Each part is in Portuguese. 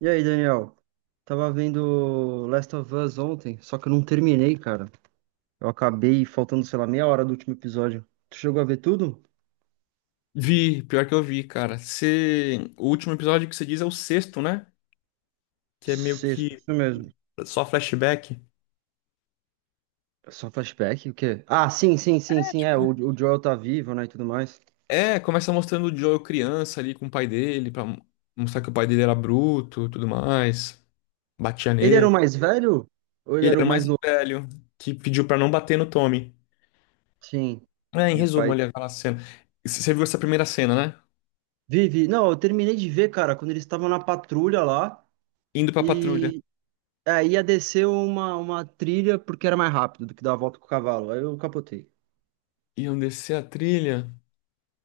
E aí, Daniel? Tava vendo Last of Us ontem, só que eu não terminei, cara. Eu acabei faltando, sei lá, meia hora do último episódio. Tu chegou a ver tudo? Vi, pior que eu vi, cara. O último episódio que você diz é o sexto, né? Que é meio Sexto, que isso mesmo. só flashback. Só flashback? O quê? Ah, sim, sim, sim, É, sim, é. tipo. O Joel tá vivo, né, e tudo mais. É, começa mostrando o Joel criança ali com o pai dele, pra mostrar que o pai dele era bruto, tudo mais. Batia Ele era o nele. mais velho? Ou ele Ele era era o o mais mais novo? velho, que pediu pra não bater no Tommy. Sim. É, em E o resumo, pai. ali aquela cena. Você viu essa primeira cena, né? Vive. Não, eu terminei de ver, cara, quando eles estavam na patrulha lá Indo pra patrulha. e. Aí ia descer uma trilha porque era mais rápido do que dar a volta com o cavalo. Aí eu capotei. Iam descer a trilha.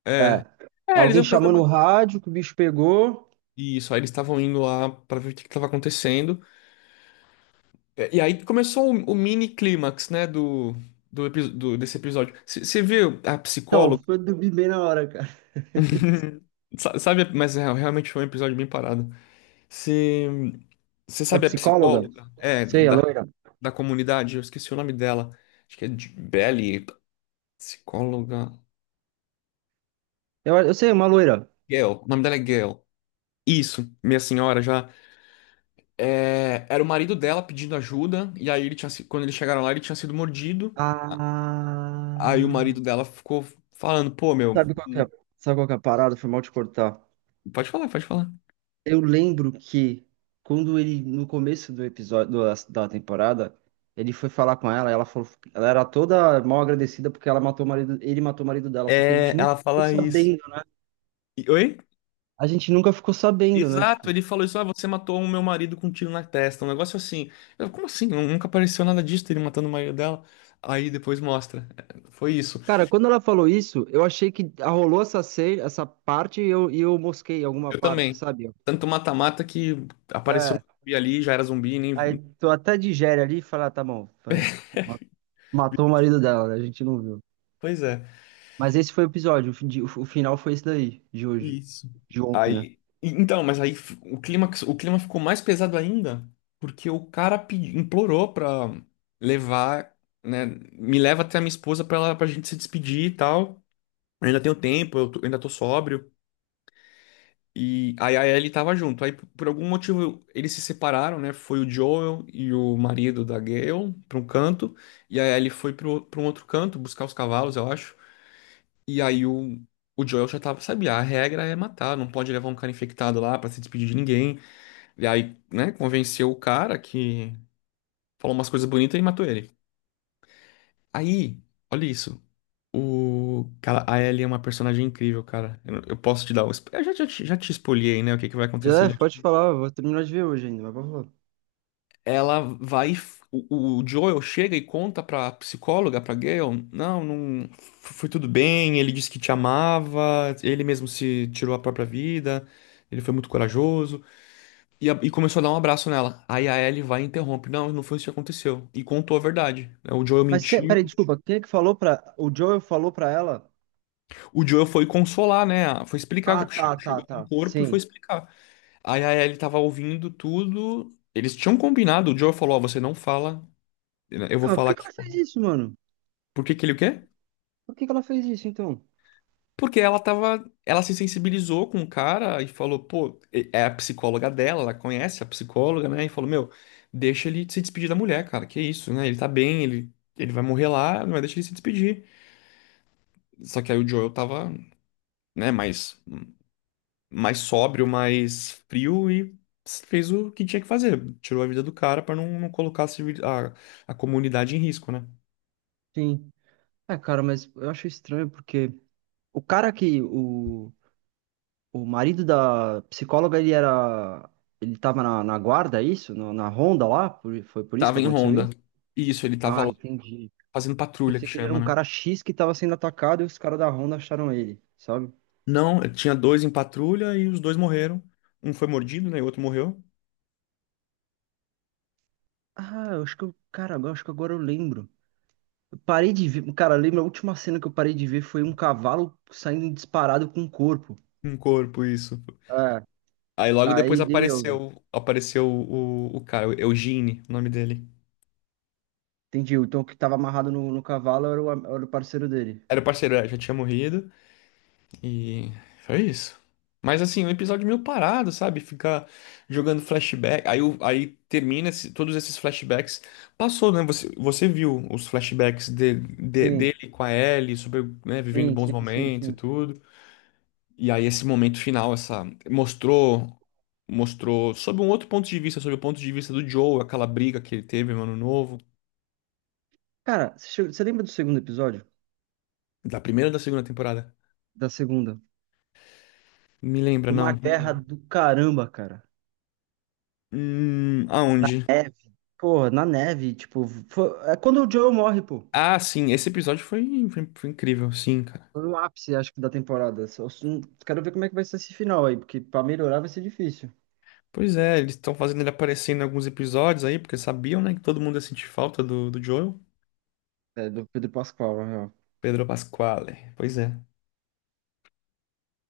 É. É. É, eles Alguém iam fazer chamou no uma. rádio que o bicho pegou. Isso, aí eles estavam indo lá pra ver o que que tava acontecendo. É, e aí começou o mini clímax, né, do desse episódio. Você viu a Então, psicóloga? foi dormir bem na hora, cara. Sabe, mas é, realmente foi um episódio bem parado. Você A sabe a psicóloga? psicóloga? É, Sei, a da, loira. da comunidade, eu esqueci o nome dela. Acho que é de Belly, psicóloga. Eu sei, uma loira. Gail, o nome dela é Gail. Isso, minha senhora já. É, era o marido dela pedindo ajuda, e aí ele tinha, se- quando eles chegaram lá, ele tinha sido mordido. Aí o Ah. marido dela ficou falando, pô, meu. Sabe qual que é, sabe qual que é a parada? Foi mal te cortar. Pode falar, pode falar. Eu lembro que quando ele, no começo da temporada, ele foi falar com ela, ela falou, ela era toda mal agradecida porque ela matou o marido, ele matou o marido dela, só que a É, gente nunca ela ficou fala isso. sabendo, né? Oi? A gente nunca ficou sabendo, né? Exato, Tipo, ele falou isso, ah, você matou o meu marido com um tiro na testa, um negócio assim. Como assim? Nunca apareceu nada disso, ele matando o marido dela. Aí depois mostra. É, foi isso. cara, quando ela falou isso, eu achei que rolou essa parte e eu mosquei alguma Eu parte, também. sabe? Tanto mata-mata que apareceu É, um zumbi ali, já era zumbi, nem. aí tu até digere ali e fala, ah, tá bom, vai. Matou o marido dela, né? A gente não viu. Pois é. Mas esse foi o episódio, o final foi esse daí, de hoje, Isso. de ontem, né? Aí, então, mas aí o clima ficou mais pesado ainda, porque o cara implorou pra levar, né, me leva até a minha esposa pra gente se despedir e tal. Eu ainda tenho tempo, eu ainda tô sóbrio. E aí a Ellie tava junto. Aí, por algum motivo, eles se separaram, né? Foi o Joel e o marido da Gale pra um canto, e a Ellie foi pra um outro canto buscar os cavalos, eu acho. E aí o Joel já tava, sabia, a regra é matar, não pode levar um cara infectado lá pra se despedir de ninguém. E aí, né, convenceu o cara que falou umas coisas bonitas e matou ele. Aí, olha isso. O cara, a Ellie é uma personagem incrível, cara. Eu posso te dar um. Eu já te espoliei, né? O que que vai Já é, acontecer? pode falar, eu vou terminar de ver hoje ainda, mas pode falar. Ela vai. O Joel chega e conta pra psicóloga, pra Gale, não, não. Foi tudo bem, ele disse que te amava, ele mesmo se tirou a própria vida, ele foi muito corajoso. E começou a dar um abraço nela. Aí a Ellie vai e interrompe, não, não foi isso que aconteceu. E contou a verdade, né? O Joel Mas que, mentiu. peraí, desculpa, quem é que falou pra. O Joel falou pra ela? O Joel foi consolar, né? Foi explicar. Ah, che- tá, tá, Chegou com o tá, corpo e foi sim. explicar. Aí a Ellie tava ouvindo tudo. Eles tinham combinado, o Joel falou, ó, você não fala, eu vou Ah, mas por falar que que aqui. ela fez isso, mano? Por que que ele o quê? Por que que ela fez isso, então? Porque ela se sensibilizou com o cara e falou, pô, é a psicóloga dela, ela conhece a psicóloga, né? E falou, meu, deixa ele se despedir da mulher, cara, que isso, né? Ele tá bem, ele vai morrer lá, mas deixa ele se despedir. Só que aí o Joel tava, né, mais sóbrio, mais frio e fez o que tinha que fazer. Tirou a vida do cara pra não colocar a, civil- a comunidade em risco, né? Sim. Ah, cara, mas eu acho estranho porque. O cara que. O marido da psicóloga, ele era. Ele tava na guarda, é isso? Na ronda lá? Foi por isso que Tava em aconteceu ronda. isso? Isso, ele tava Ah, lá entendi. fazendo patrulha, que Pensei que ele era chama, um né? cara X que tava sendo atacado e os caras da ronda acharam ele, sabe? Não, tinha dois em patrulha e os dois morreram. Um foi mordido, né? E o outro morreu. Ah, eu acho que eu. Cara, acho que agora eu lembro. Eu parei de ver. Cara, lembra a última cena que eu parei de ver foi um cavalo saindo disparado com o corpo. Um corpo, isso. É, Aí logo depois aí dei me. apareceu o cara, o Eugene, o nome dele. Entendi. Então o que tava amarrado no cavalo era era o parceiro dele. Era o parceiro, é, já tinha morrido. E foi isso. Mas assim, um episódio meio parado, sabe? Ficar jogando flashback. Aí, aí termina todos esses flashbacks. Passou, né? Você viu os flashbacks de- de- Sim, dele com a Ellie, sobre, né, vivendo sim, bons sim, sim, momentos e sim. tudo. E aí esse momento final, essa mostrou mostrou sob um outro ponto de vista, sob o ponto de vista do Joe, aquela briga que ele teve no Ano Novo, Cara, você lembra do segundo episódio? da primeira ou da segunda temporada? Da segunda? Me lembra, Foi uma não. guerra do caramba, cara. Aonde? Neve. Porra, na neve, tipo, é quando o Joe morre, pô. Ah, sim, esse episódio foi incrível, sim, cara. Foi no ápice, acho que, da temporada. Quero ver como é que vai ser esse final aí, porque pra melhorar vai ser difícil. Pois é, eles estão fazendo ele aparecer em alguns episódios aí, porque sabiam, né, que todo mundo ia sentir falta do Joel. É, do Pedro Pascal, na real. Pedro Pasquale, pois é.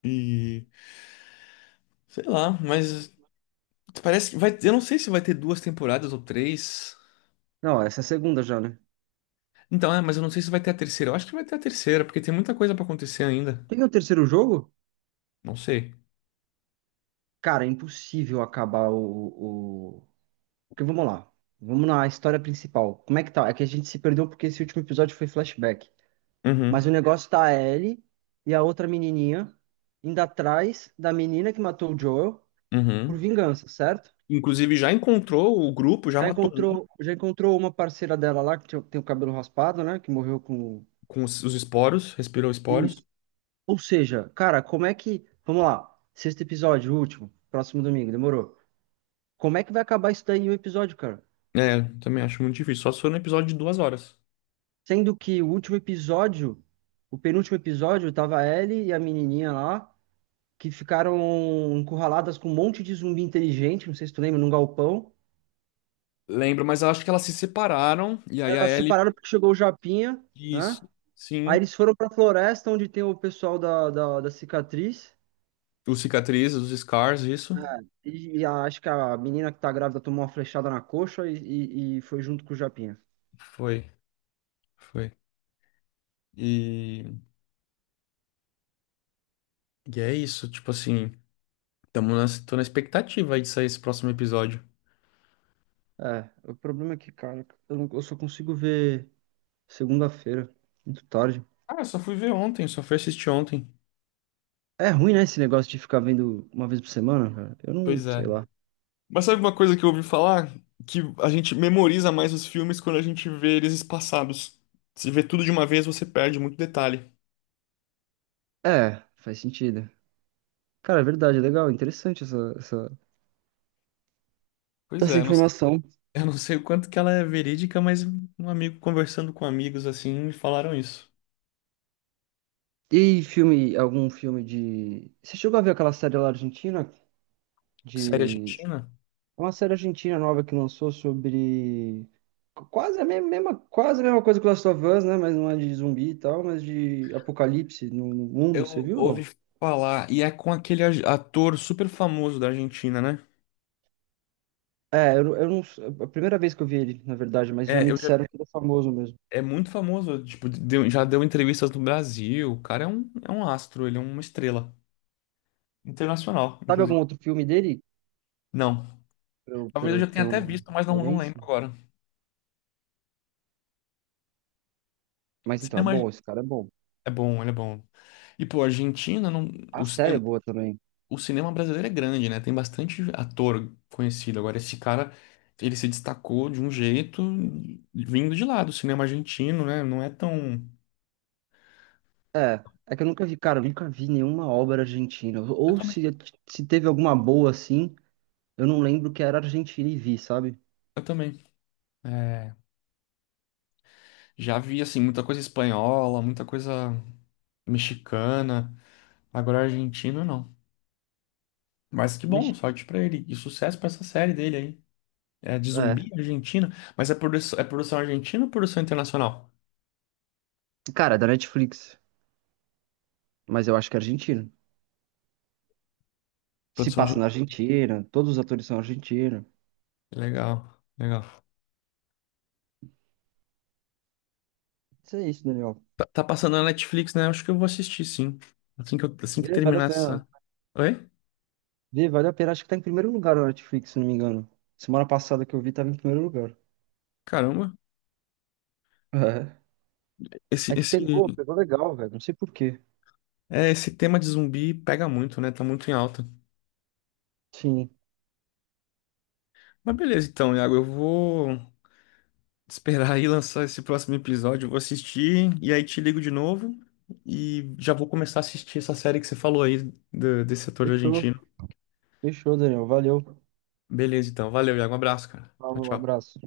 E sei lá, mas eu não sei se vai ter duas temporadas ou três. Não, essa é a segunda já, né? Então, é, mas eu não sei se vai ter a terceira. Eu acho que vai ter a terceira, porque tem muita coisa pra acontecer ainda. Tem o terceiro jogo? Não sei. Cara, é impossível acabar o. Porque vamos lá. Vamos na história principal. Como é que tá? É que a gente se perdeu porque esse último episódio foi flashback. Mas Uhum, o negócio tá a Ellie e a outra menininha indo atrás da menina que matou o Joel por uhum. vingança, certo? Inclusive, já encontrou o grupo, já Já matou um encontrou, já encontrou uma parceira dela lá tem o cabelo raspado, né? Que morreu com com os esporos, respirou esporos. isso. Ou seja, cara, como é que, vamos lá, sexto episódio, último, próximo domingo, demorou. Como é que vai acabar isso daí em um episódio, cara? É, também acho muito difícil. Só se for no episódio de 2 horas. Sendo que o último episódio, o penúltimo episódio, tava a Ellie e a menininha lá que ficaram encurraladas com um monte de zumbi inteligente, não sei se tu lembra, num galpão. Lembro, mas eu acho que elas se separaram. E aí a Elas se Ellie. separaram porque chegou o Japinha, né? Isso. Aí Sim. eles foram pra floresta onde tem o pessoal da cicatriz. Os cicatrizes, os scars, isso. É, acho que a menina que tá grávida tomou uma flechada na coxa e foi junto com o Japinha. Foi, foi. E, e é isso. Tipo assim, tô na expectativa aí de sair esse próximo episódio. É, o problema é que, cara, eu, não- eu só consigo ver segunda-feira, muito tarde. Ah, eu só fui ver ontem, só fui assistir ontem. É ruim, né, esse negócio de ficar vendo uma vez por semana, cara? Eu não Pois sei é. lá. Mas sabe uma coisa que eu ouvi falar? Que a gente memoriza mais os filmes quando a gente vê eles espaçados. Se vê tudo de uma vez, você perde muito detalhe. É, faz sentido. Cara, é verdade, é legal, interessante essa, essa, Pois essa é, informação. eu não sei o quanto que ela é verídica, mas um amigo conversando com amigos assim me falaram isso. E filme, algum filme de. Você chegou a ver aquela série lá argentina? Série De. argentina? É uma série argentina nova que lançou sobre. Quase a mesma coisa que Last of Us, né? Mas não é de zumbi e tal, mas de apocalipse no mundo, você Eu viu ou não? ouvi falar, e é com aquele ator super famoso da Argentina, né? É, eu não. É a primeira vez que eu vi ele, na verdade, mas já É, me disseram que ele é famoso mesmo. é muito famoso, tipo, já deu entrevistas no Brasil. O cara é um, astro, ele é uma estrela. Internacional, Sabe algum inclusive. outro filme dele? Não. Pra eu, pra Talvez eu eu já ter tenha até uma visto, mas não, não lembro referência? agora. Mas então, é Cinema bom, esse cara é bom. é bom, ele é bom. E, pô, a Argentina, não. A o, série é cine- boa também. o cinema brasileiro é grande, né? Tem bastante ator conhecido. Agora, esse cara, ele se destacou de um jeito vindo de lá, do cinema argentino, né? Não é tão. É que eu nunca vi, cara, eu nunca vi nenhuma obra argentina. Eu Ou também. se teve alguma boa assim, eu não lembro que era argentina e vi, sabe? Eu também. É, já vi, assim, muita coisa espanhola, muita coisa mexicana. Agora, argentino, não. Mas que bom, Mex-. sorte pra ele. E sucesso pra essa série dele aí. É de É, zumbi argentina, mas é produção argentina ou produção internacional? cara, é da Netflix, mas eu acho que é argentino. Se Produção passa na argentina. Argentina, todos os atores são argentinos. Legal, legal. Isso é isso, Daniel. Tá, tá passando na Netflix, né? Acho que eu vou assistir, sim. Assim que Vê, vale a terminar pena. essa. Oi? Vê, vale a pena. Acho que tá em primeiro lugar na Netflix, se não me engano. Semana passada que eu vi, tava em primeiro lugar. Caramba. É. Esse, É que esse, pegou, pegou legal, velho. Não sei por quê. esse tema de zumbi pega muito, né? Tá muito em alta. Sim. Mas beleza, então, Iago, eu vou esperar aí lançar esse próximo episódio. Eu vou assistir e aí te ligo de novo. E já vou começar a assistir essa série que você falou aí desse ator Fechou. argentino. Fechou, Daniel. Valeu. Beleza, então. Valeu, Iago. Um abraço, cara. Tchau, Falou, um tchau. abraço.